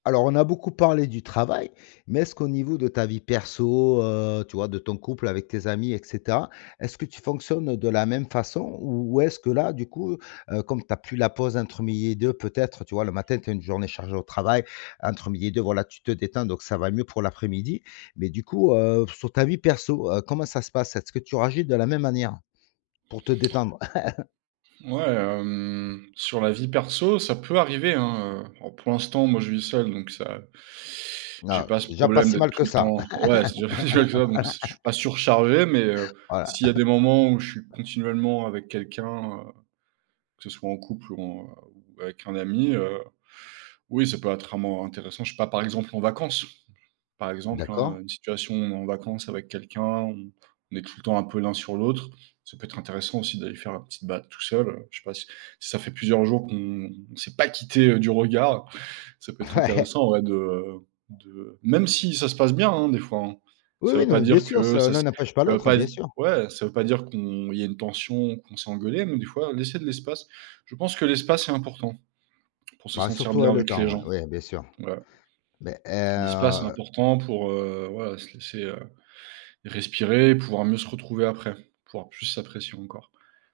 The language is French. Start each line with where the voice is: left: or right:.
left: Alors, on a beaucoup parlé du travail mais est-ce qu'au niveau de ta vie perso, heu, tu vois, de ton couple, avec tes amis et cetera, est-ce que tu fonctionnes de la même façon? Ou ou est-ce que là, du coup, heu, comme tu as plus la pause entre midi et deux peut-être tu vois, le matin tu as une journée chargée au travail entre midi et deux, voilà, tu te détends donc ça va mieux pour l'après-midi, mais du coup, heu, sur ta vie perso, heu, comment ça se passe? Est-ce que tu réagis de la même manière, pour te détendre?
right: Ouais, hem, sur la vie perso, ça peut arriver hein, heu, oh pour l'instant moi je vis seul donc ça j'ai
left: Bah,
right: pas
left: c'est
right: ce
left: déjà pas
right: problème
left: si
right: d'être
left: mal
right: tout
left: que
right: le
left: ça.
right: temps ouais, c'est pas si mal que ça bon c je suis pas
left: Voilà.
right: surchargé, mais, heu,
left: Voilà.
right: s'il y a des moments où je suis continuellement avec quelqu'un, heu, que ce soit en couple ou en, heu, avec un ami, heu, oui ça peut être amant intéressant je sais pas, par exemple, en vacances. Par exemple
left: D'accord.
right: hein, une situation en vacances avec quelqu'un, on on est tout le temps un peu l'un sur l'autre, ça peut être intéressant aussi d'aller faire la petit balade tout seul, heu, je sais pas si si ça fait plusieurs jours qu'on s'est pas quittés, heu, du regard ça peut être
left: Ouais.
right: intéressant ouais, de de même si ça se passe bien hein, des fois hein.
left: Oui,
right: Ça
left: oui,
right: veut
left: non
right: pas
left: mais bien
right: dire
left: sûr ce
right: que ça
left: l'un
right: s
left: n'empêche pas
right: ça veut
left: l'autre,
right: pas
left: bien
right: di
left: sûr.
right: ouais ça veut pas dire qu'on il y a une tension ou qu'on s'est engueulés, mais des fois laisser de l'espace, je pense que l'espace est important pour se
left: Bah,
right: sentir
left: surtout,
right: bien
left: heu, le
right: avec
left: temps
right: les
left: ouais,
right: gens,
left: ouais bien sûr.
right: voilà.
left: Mais et
right: L'espace est
left: heu
right: important pour, heu, voilà, se laisser, heu, respirer et pouvoir mieux se retrouver après, pouvoir plus s'apprécier encore.